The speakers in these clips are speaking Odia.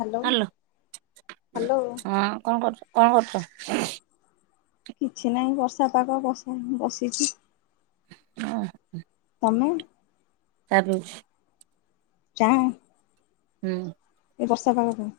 ହ୍ୟାଲୋ ହାଲୋ ହ୍ୟାଲୋ ହଁ କଣ କରଚ? କଣ କରୁଚ। କିଛି ନାହିଁ ବର୍ଷା ପାଗ ବଷା ବସିଚି। ଅ ହ। ତମେ? ଚା ପିଉଚି। ଚା। ହୁଁ। ଏ ବର୍ଷା ପାଗରେ?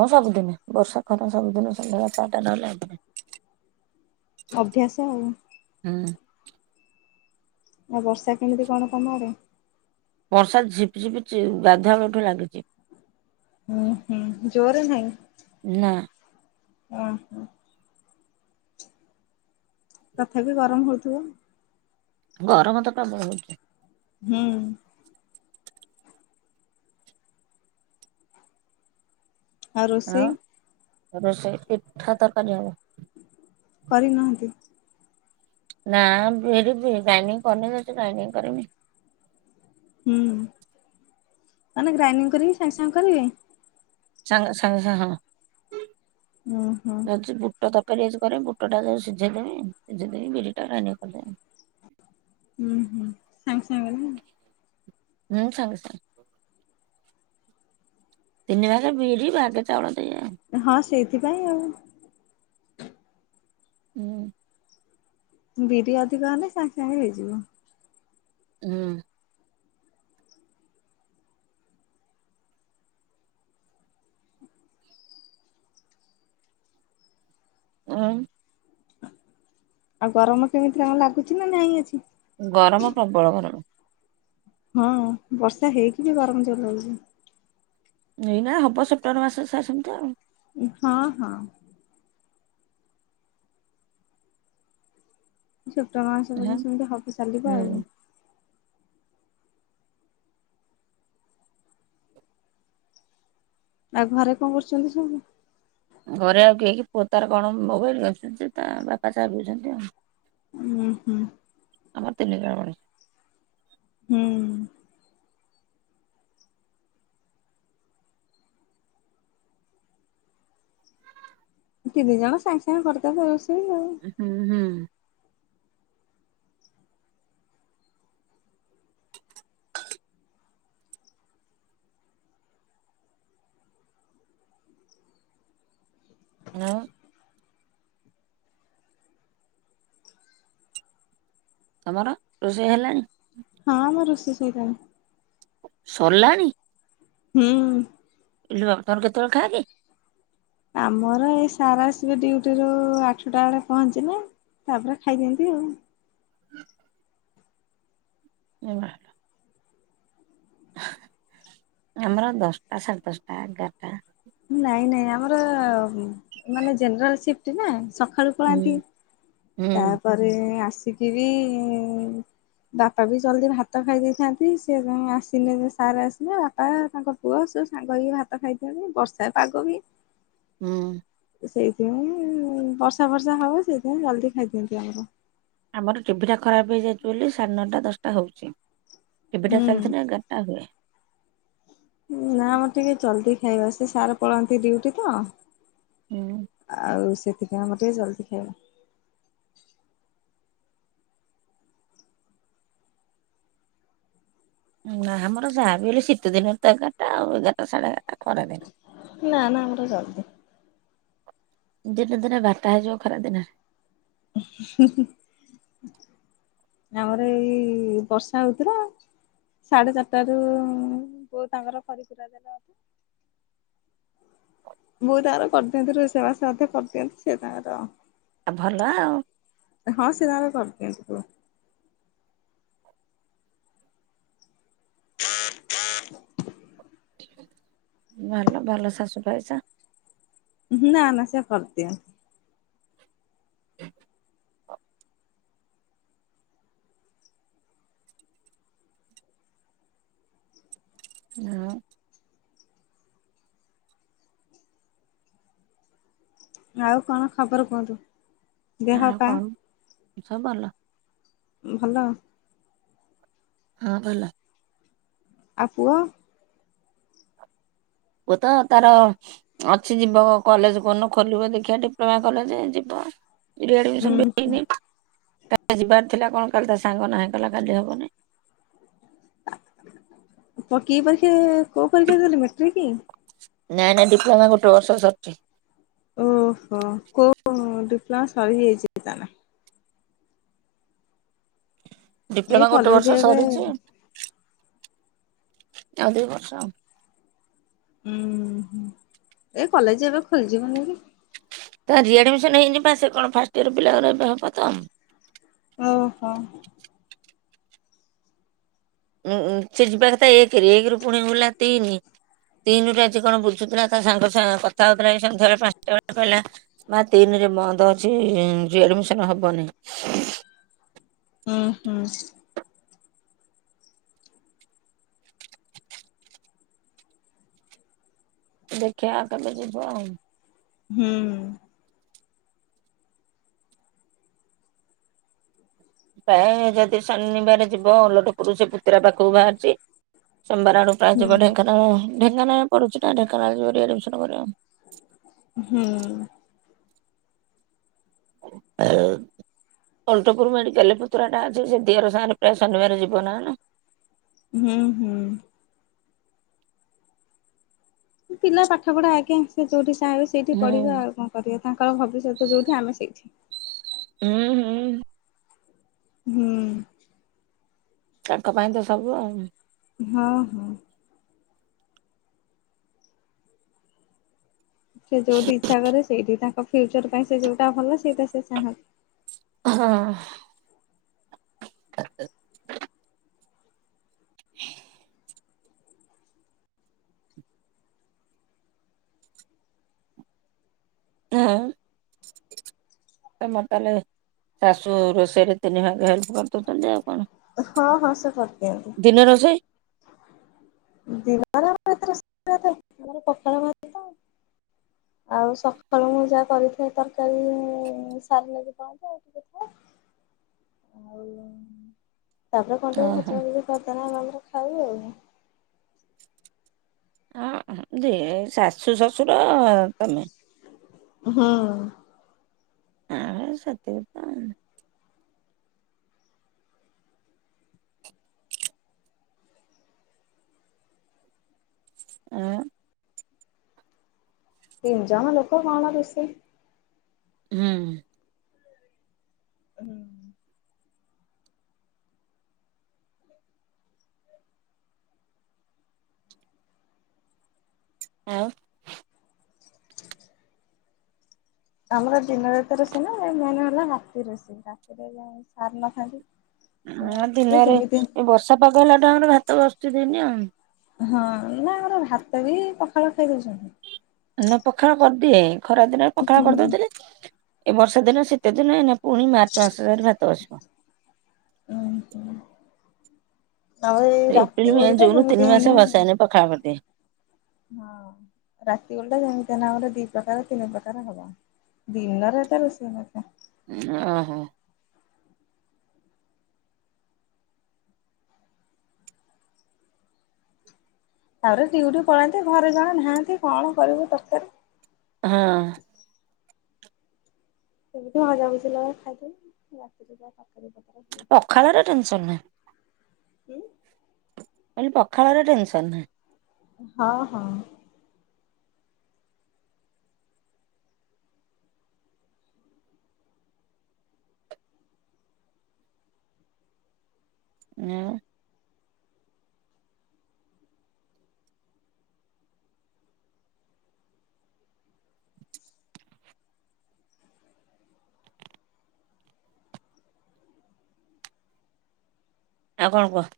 ହଁ ସବୁଦିନେ ବର୍ଷା ଖରା ସବୁଦିନେ ସନ୍ଧ୍ୟାବେଳେ ଚା ଟା ନ ହେଲେ। ଅଭ୍ୟାସ ଆଉ। [inaudible] ଆ ବର୍ଷା କେମିତି କଣ ତମ ଆଡେ? ବର୍ଷା ଝିପ ଝିପ ଜି ଗାଧୁଆବେଳଠୁ ଲାଗିଚି। ହୁଁ ହୁଁ ଜୋରରେ ନାହିଁ। ନା। ଅ ହୋ। ତଥାପି ଗରମ ହଉଥିବ। ଗରମ ତ ପ୍ରବଳ ହଉଚି। ହୁଁ। ଆଉ ରୋଷେଇ? ରୋଷଇ ପିଠା ତରକାରୀ ହବ। କରିନାହାନ୍ତି। ନା ବିରି ବି ଗ୍ରାଇଣ୍ଡିଙ୍ଗ କରିନି ଯାଉଚି ଗ୍ରାଇଣ୍ଡିଙ୍ଗ କରିବି। ହୁଁ, ମାନେ ଗ୍ରାଇଡିଙ୍ଗ କରିକି ସାଙ୍ଗେ ସାଙ୍ଗେ କରିବେ? ସାଙ୍ଗେ ସଙ୍ଗେ ହଁ। ଉଁ ହୁଁ। ଯାଉଛି ବୁଟ ତରକାରୀ ସବୁ କରବି ବୁଟ ଟା ଯଉ ସିଝେଇଦେବି ସିଝେଇଦେଇ ବିରି ଟା ଗ୍ରାଇଣ୍ଡିଙ୍ଗ କରିଦେବି। ହୁଁ ହୁଁ ସାଙ୍ଗେ ସାଙ୍ଗେ ହେଲା। ହୁଁ ସାଙ୍ଗେ ସାଙ୍ଗେ। ତିନି ଭାଗେ ବିରି, ଭାଗେ ଚାଉଳ ଦେଇ ଆଉ ହଁ, ସେଇଥିପାଇଁ ଆଉ। [unintelligible] ବିରି ଅଧିକ ଆଣିଲେ ସାଙ୍ଗେ ସାଙ୍ଗେ ହେଇଯିବ। ଉଁ। ଆଉ? ଆଉ ଗରମ କେମିତି କଣ୍ ଲାଗୁଛି ନା ନାଇଁ ଆଜି? ଗରମ ପ୍ରବଳ ଗରମ। ହଁ ବର୍ଷା ହେଇକି ବି ଗରମ ଜୋରେ ହଉଛି। ଏଇନା ହବ, ସେପ୍ଟେମ୍ବର ମାସ ଯାଏ ସେମିତି ଆଉ। ହଁ, ହଁ। ସେପ୍ଟେମ୍ବର ମାସ ପର୍ଯ୍ୟନ୍ତ ହଁ ସେମିତି ହବ ଚାଲିବ ଆଉ। ହୁଁ ଆଉ ଘରେ କଣ କରୁଛନ୍ତି ସବୁ? ଘରେ ଆଉ କିଏ କି ପୁଅ ତାର କଣ ମୋବାଇଲ ଦେଖୁଚି ତା ବାପା ଚାହା ପିଉଛନ୍ତି ଆଉ। ହୁଁ, ହୁଁ। [unintelligible] ହୁଁ। ତିନି ଜଣ ସାଙ୍ଗେ, ସାଙ୍ଗେ କରିଦେବେ ଆଉ। ହୁଁ ହୁଁ। ନା ମ। ତମର, ରୋଷେଇ ହେଲାଣି? ହଁ, ହଁ, ରୋଷେଇ ସରିଲାଣି। ସରିଲାଣିି? ହୁଁ। ଇଲୋ ବାପା, ତମର କେତେବେଳେ ଖାଅ କି? ଆମର ଏଇ ସାର ଆସିବେ ଡିୟୁଟିରୁ ଆଠଟା ବେଳେ ପହଞ୍ଚିବେ। ତାପରେ ଖାଇଦିଅନ୍ତି ଆଉ। [unintelligible] ଆମର ଦଶଟା, ସାଢେ ଦଶଟା, ଏଗାରଟା। ନାଇଁ, ନାଇଁ ଆମର ମାନେ ଜେନେରାଲ ସିଫ୍ଟ ନା ସ ସଖାଳୁ ପଳାନ୍ତି, ହୁଁ ହୁଁ ତାପରେ ଆସିକିରି ବାପା ବି ଜଲ୍ଦି ଭାତ ଖାଇ ଦେଇେଇଥାନ୍ତି, ସେ ତାଙ୍କ ଆସିଲେ ସାର୍ ଆସିଲେ ବାପା ତାଙ୍କ ପୁଅ ସ ସାଙ୍ଗ ହେଇକି ଭାତ ଖାଇଥାନ୍ତି, ବର୍ଷା ପାଗ ବି। ହୁଁ। ସେଇଥିପାଇଁ ବର୍ଷା ଫର୍ଷା ହବ ସେଇଥିପାଇଁ ଜଲଦି ଖାଇଦିଅନ୍ତି ଆମର। ଆମର ଟିଭି ଟା ଖରାପ ହେଇଯାଇଛି ବୋଲି ସାଢ଼େ ନଅଟା, ଦଶଟା ହଉଛି। ଟିଭିି ଟା ହୁଁ ଚାଲିଥିଲେ ଏଗରଟା ହୁଏ। ନା ଆମର ଟିକେ ଚଲଦି ଖାଇବା, ସେ ସାର ପଳାନ୍ତି ଡିଉଟି ତ। ହୁଁ ଆଉ ସେଥିପାଇଁ ଆମର ଟିକେ ଜଲଦି ଖାଇବା। ନା ଆମର ଯାହାବି ହେଲେ ଶୀତ ଦିନରେ ତ ଏଗାରଟା ଆଉ, ଏଗାରଟା ସାଢେ, ଏଗାରଟା। ଖରା ଦିନ ନା, ନା ଆମର ଜଲଦି। ଦିନେ, ଦିନେ ବାରଟା ହେଇଯିବ, ଖରା ଦିନେ। ଆମର ଏଇ ବର୍ଷା ହେଉଥିଲା। ସାଢେ ଚାରିଟା ରୁ ତାଙ୍କର କରିକୁରା ଦେଲେ। ବହୁତ ଆଗରୁ କରିଦିଅନ୍ତି। ରୋଷେଇବାସ ମଧ୍ୟ କରିଦିଅନ୍ତି। ସେ ତାଙ୍କର ଆ ଭଲ ଆଉ। ହଁ ସେ ତାଙ୍କର କରି ଦିଅନ୍ତି। [inaudible] ଭଲ ଭଲ ଶାଶୁ ପାଇଛ। ନା ନା ସେ କରିଦିଅନ୍ତି। ହ ହଁ। ଆଉ କଣ ଖବର କୁହନ୍ତୁ? ଦେହ ଆଉ ପା କଣ ସବୁ ଭଲ ଭଲ। ହଁ ଭଲ। ଆଉ ପୁଅ ଓ ତ ତାର ଅଛି ଯିବ କଲେଜ କନ ଖୋଲିବ ଦେଖିବା ଡିପ୍ଲୋମା କଲେଜ ଯିବ। ରିଆଡମିସନ୍ ଉଁ ବିି କାଲି ଯିବାର ଥିଲା କଣ କାଲି ତା ସାଙ୍ଗ ନାହିଁ କଲା କାଲି ହବନି। କି ପରୀକ୍ଷା କୋଉଁ ପରୀକ୍ଷା ଦେଲେ ମେଟ୍ରିକ କି? ନାଇଁ ନାଇଁ ଡିପ୍ଲୋମା ଗୋଟେ ବର୍ଷ ସରିଛି। ଓହୋ କୋଉଁ ଡିପ୍ଲୋମା ସରିଯାଇଛି ତାର। ଏ ଡିପ୍ଲୋମା ଗୋଟେ କଲେଜ ବର୍ଷ ଏବେ ସରିଛି। ଆଉ ଦିଇ ବର୍ଷ। ହଁ ହଁ ଏ କଲେଜ ଏବେ ଖୋଲି ଯିବନିକି। ତି ରିଆଡମିସନ ହେଇନି ପା ସେ କଣ ଫାଷ୍ଟ ଇୟର ପିଲାଙ୍କର ଏବେ ହବ ତ। ଓହୋ। ଉଁ ସେ ଯିବା କଥା ଏକେରେ ଏକେ ରୁ ପୁଣି ବୁଲା ତିନି ତିନି ର ଆଜି କଣ ବୁ ସୁଦୁର ତା ସାଙ୍ଗ ସାଙ୍ଗ କଥା ହଉଥିଲା ସନ୍ଧ୍ୟାବେଳେ ପାଞ୍ଚଟା ବେଳେ କହିଲା ବା ତିନିରେ ବନ୍ଦ ଅଛି, ଆଡମିସନ ହବନି। ହୁଁ ହୁଁ। ଦେଖିବା ଆଉ କେବେ ଯିବ ଆଉ। ହୁଁ। ପ୍ରାୟ ଯଦି ଶନିବାର ଯିବ ଅଲଟପରୁ ସେ ପୁତୁରା ପାଖକୁ ବାହାରିଛି। ସୋମବାର ଆଡୁୁରା ହୁଁ ଯିବ ଢେଙ୍କାନାଳ ଢେଙ୍କାନାଳ ପଡୁଛି ନା ଢେଙ୍କାନାଳରେ ରିଆଡିମିସନ୍ ହୁଁ। ଏଅ ଓଲଟପୁରରୁ ମେଡ଼ିକଲେ ପତୁରାଟା ଅ ସେ ଦିଅର ସାଙ୍ଗରେ ଫେର ଶନିବାରେ ଯିବ ନହେଲେ। ହୁଁ ହୁଁ। ପିଲା ପାଠ ପଢା ଆଜ୍ଞା ସେ ଯୋଉଁଠି ଚାହିଁବେ ସେଇଠି ହୁଁ ପଢିବା ଆଉ କଣ କରିବା ତାଙ୍କର ଭବିଷ୍ୟତ ଯୋଉଁଠି ଆମେ ସେଇଠି। ହୁଁ ହୁଁ। ହୁଁ। ତାଙ୍କ ପାଇଁ ତ ସବୁ ଆଉ ହଁ ହଁ। ସେ ଯୋଉଁଠି ଇଚ୍ଛା କରିବେ ସେଇଠି ତାଙ୍କ ଫ୍ୟୁଚର ପାଇଁ ସେ ଯୋଉଁଟା ଭଲ ସେଇଟା ସେ ଚାହାନ୍ତି। ହଁ। [inaudible] ହେଏ। ହଁ। ତମ ତାହେଲେ ଶାଶୁ ରୋଷେଇରେ ତିନି ଭାଗ ହେଲ୍ପ କରିଦଉଛନ୍ତି ଆଉ କଣ? ହଁ ହଁ ସେ କରିଦିଅନ୍ତିୁ। ଦିନ ରୋଷେଇ ଦିଆର ଏ [unintelligible] ଆମର ପଖାଳ ଭାତ। ଆଉ ସକାଳୁ ମୁଁ ଯାହା କରିଥାଏ, ତରକାରୀ ସାରିଲାଗି ପନ୍ତି ଆଉ ଟିକେ ଥାଏ। ଆଉ? ତାପରେ କଣ ଓହୋ ଟିକେ ଭଯା ଫଜା କରିଦେଲେ ନାରେ ଖାଇବେ ଆଉ। ଆଉ ଶାଶୁ ଶଶୁର ତମେ? ହଁ। ଆଉ ସେତିକି ତ। ଆ ତିନ ଜଣ ଲୋକ କଣ ରୋଷେଇ ହୁଁ। ହୁଁ। ଆଉ? ଆମର ଦିନରେ ତ ରୋଷିଇ ନାଇ ମେନ୍ ହେଲା ରାତି ରୋଷି ରାତିରେ ଯ ସାର ନଥାନ୍ତି। ସେ ହ ଆସିଲେ ଦିନରେ ଯେମିତି ଏ ବର୍ଷା ପାଗ ହେଲା ଠୁ ଆମର ଭାତ ବସୁଚି ଦିନି ଆଉ। ହଁ ନା ଆମର ଭାତ ବି ପଖାଳ ଖାଇ ଦଉଚନ୍ତି। ନା ପଖାଳ କରିଦିଏ ଖରା ଦିନରେ ପଖାଳ ହୁଁ। କରିଦଉଥିଲି। ଏ ବର୍ଷା ଦିନ ଶୀତ ଦିନ ଏଇନା ପୁଣି ମାର୍ଚ୍ଚ ମାସରେ ଭାତ ବସିବ। ଓ ହ। ଏପ୍ରିଲ ମେ ଜୁନ ଯେମିତି ତିନି ହେଲେ ମାସେ ବସାଇନା ପଖାଳ କରିଦିଏ। ହଁ ରାତି ଓଲଟା ଯେମିତି ନାଁରେ ଦି ପ୍ରକାର ତିନି ପ୍ରକାର ହବ। ଦିନରେତ ରୋଷେଇ ହେଇନଥିଲା। ଓହୋ। ତାପରେ ଦିଉଟିି ପଳାନ୍ତି ଘରେ ଜଣେ ନାହାନ୍ତି କଣ କରିବୁ ତରକାରୀ? ହଁ। ସେ ମନ ବୁଝିଲା ଭଳିଆ ଖାଇଦିଏ ରାତିରେ ଯାହା ହବ। ପଖାଳର ଟେନସନ ନାହିଁ। ହୁଁ। କାଲି ପଖାଳର ଟେନସନ ନାହିଁ। ହଁ ହଁ। ଆଉ? ଆଉ କଣ କୁହ?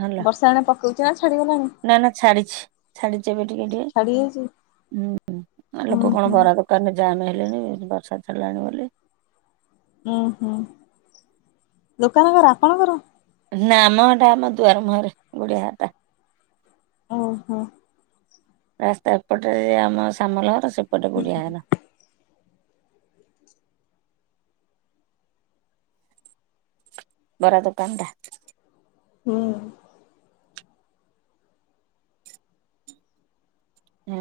ହେଲା ବର୍ଷା ଏଣେ ପକଉଛି ନା ଛାଡିଗଲାଣି? ନା ନା ଛାଡିଚି ଛାଡି ଟିକେ ଟିକେ ଛାଡି ଯାଇଛି ଟିକେ ହୁଁ ଆ ଲୋକ ଉଁ କଣ ହୁଁ ବରା ଦୋକାନରେ ଜାମ୍ ହେଲେଣି ବର୍ଷା। ଛାଡିଲାଣି ବୋଲି। ଉୁଁ ହୁଁ ଦୋକାନଙ୍କର ଆପଣଙ୍କର? ନା ମ ଏଟା ଆମ ଦୁଆର ମୁହରେ ଗୁଡ଼ିଆ ଘରଟା। ଓ ହୋ। ରାସ୍ତା ଏପଟେ ଆମ ସାମଲ ଘର ସେପଟେ ଗୁଡ଼ିଆ ଘର। ବରା ଦୁୋକାନ ଟା ହୁଁ। ହଁ।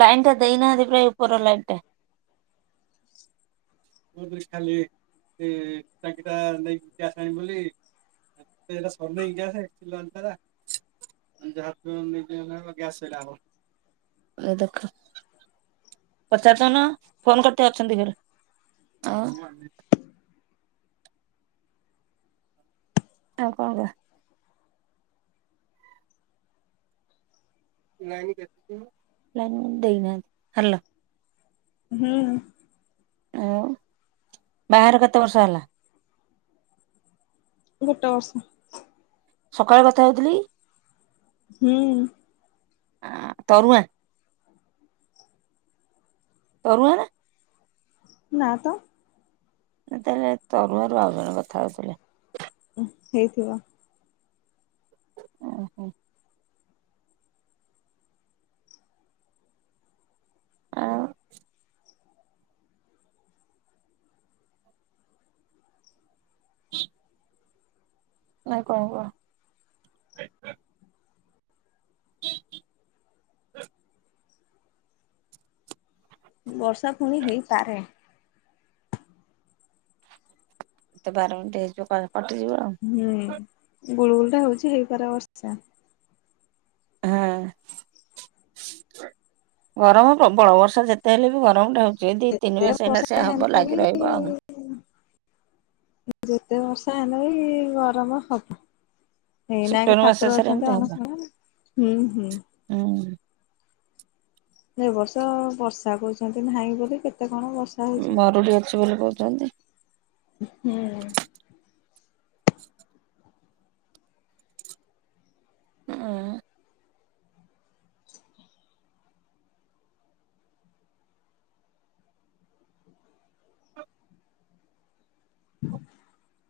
ଲାଇନ୍ ଟା ଦେଇନାହାନ୍ତି ପ୍ରାୟ ଉପରର ଲାଇନ୍ ଟା। [inaudible] ବ ଖାଲି ଏ ଟାଙ୍କିଟା ନେଇକି ଆସଣି ବୋଲି। ଏଇା ସର୍ଣଇସ ଆଲଟା [unintelligible] ଏଇ ଦେଖ। ପଚା ଜଣ ଫୋନ କରତେ ଅଛନ୍ତି ଘରେ ଆଉ ଆଉ କଣ ହେଲା? ଲାଇନ ଦେଇନାହାନ୍ତି ହାଲୋ। ହୁଁ। ଆଉ ବାହାଘର କେତେ ବର୍ଷ ହେଲା? ଗୋଟେ ବର୍ଷ। ସକାଳେ କଥା ହଉଥିଲି। ହୁଁ। ଆ ତରୁଆ ତରୁଆ ନା? ନା ତ? ତାହେଲେ ତରୁଆରୁ ଆଉ ଜଣେ କଥା ହଉଥିଲେ। ହେଇଥିବ। ଓହୋ। ଆଉ? [inaudible] ନାଇଁ କଣ କୁହ? ବର୍ଷା ପୁଣି ହେଇପାରେ। ଏତେ ବାର ମିନଟ ହେଇଯିବ କଟିଯିବ ଆଉ। ଗୁଳୁଗୁଳ ଟା ହଉଚି ହେଇପାର ବର୍ଷା। ହଁ। ଗରମ ପ୍ରବଳ ବର୍ଷା ଯେତେ ହେଲେ ବି ଗରମ ଟା ହଉ ଯେ ଦି ତିନି ଯେତେ ମାସ ହେଇନା ବର୍ଷା ସେଆ ହବ ହେଲେ ବି ଲାଗି ରହିବ ଆ। ଯେତେ ବର୍ଷା ହେଲେ ବି ଗରମ ହବ। ଏଇ ନାହିଁ ସେପ୍ଟେମ୍ବର ମାସ ଠାକୁର ଶେଷରେ ଅଛନ୍ତି ଏମିତି ହବ ଅଣଶଣରେ ନା ହୁଁ ହୁଁ। ହୁଁ ଏ ବର୍ଷ ବର୍ଷା କହୁଚନ୍ତି ନାହିଁ ବୋଲି କେତେ କଣ ବର୍ଷା ହଉଚି ମରୁଡି ଅଛି ବୋଲି କହୁଛନ୍ତି। ହୁଁ। [inaudible] ହ। [inaudible]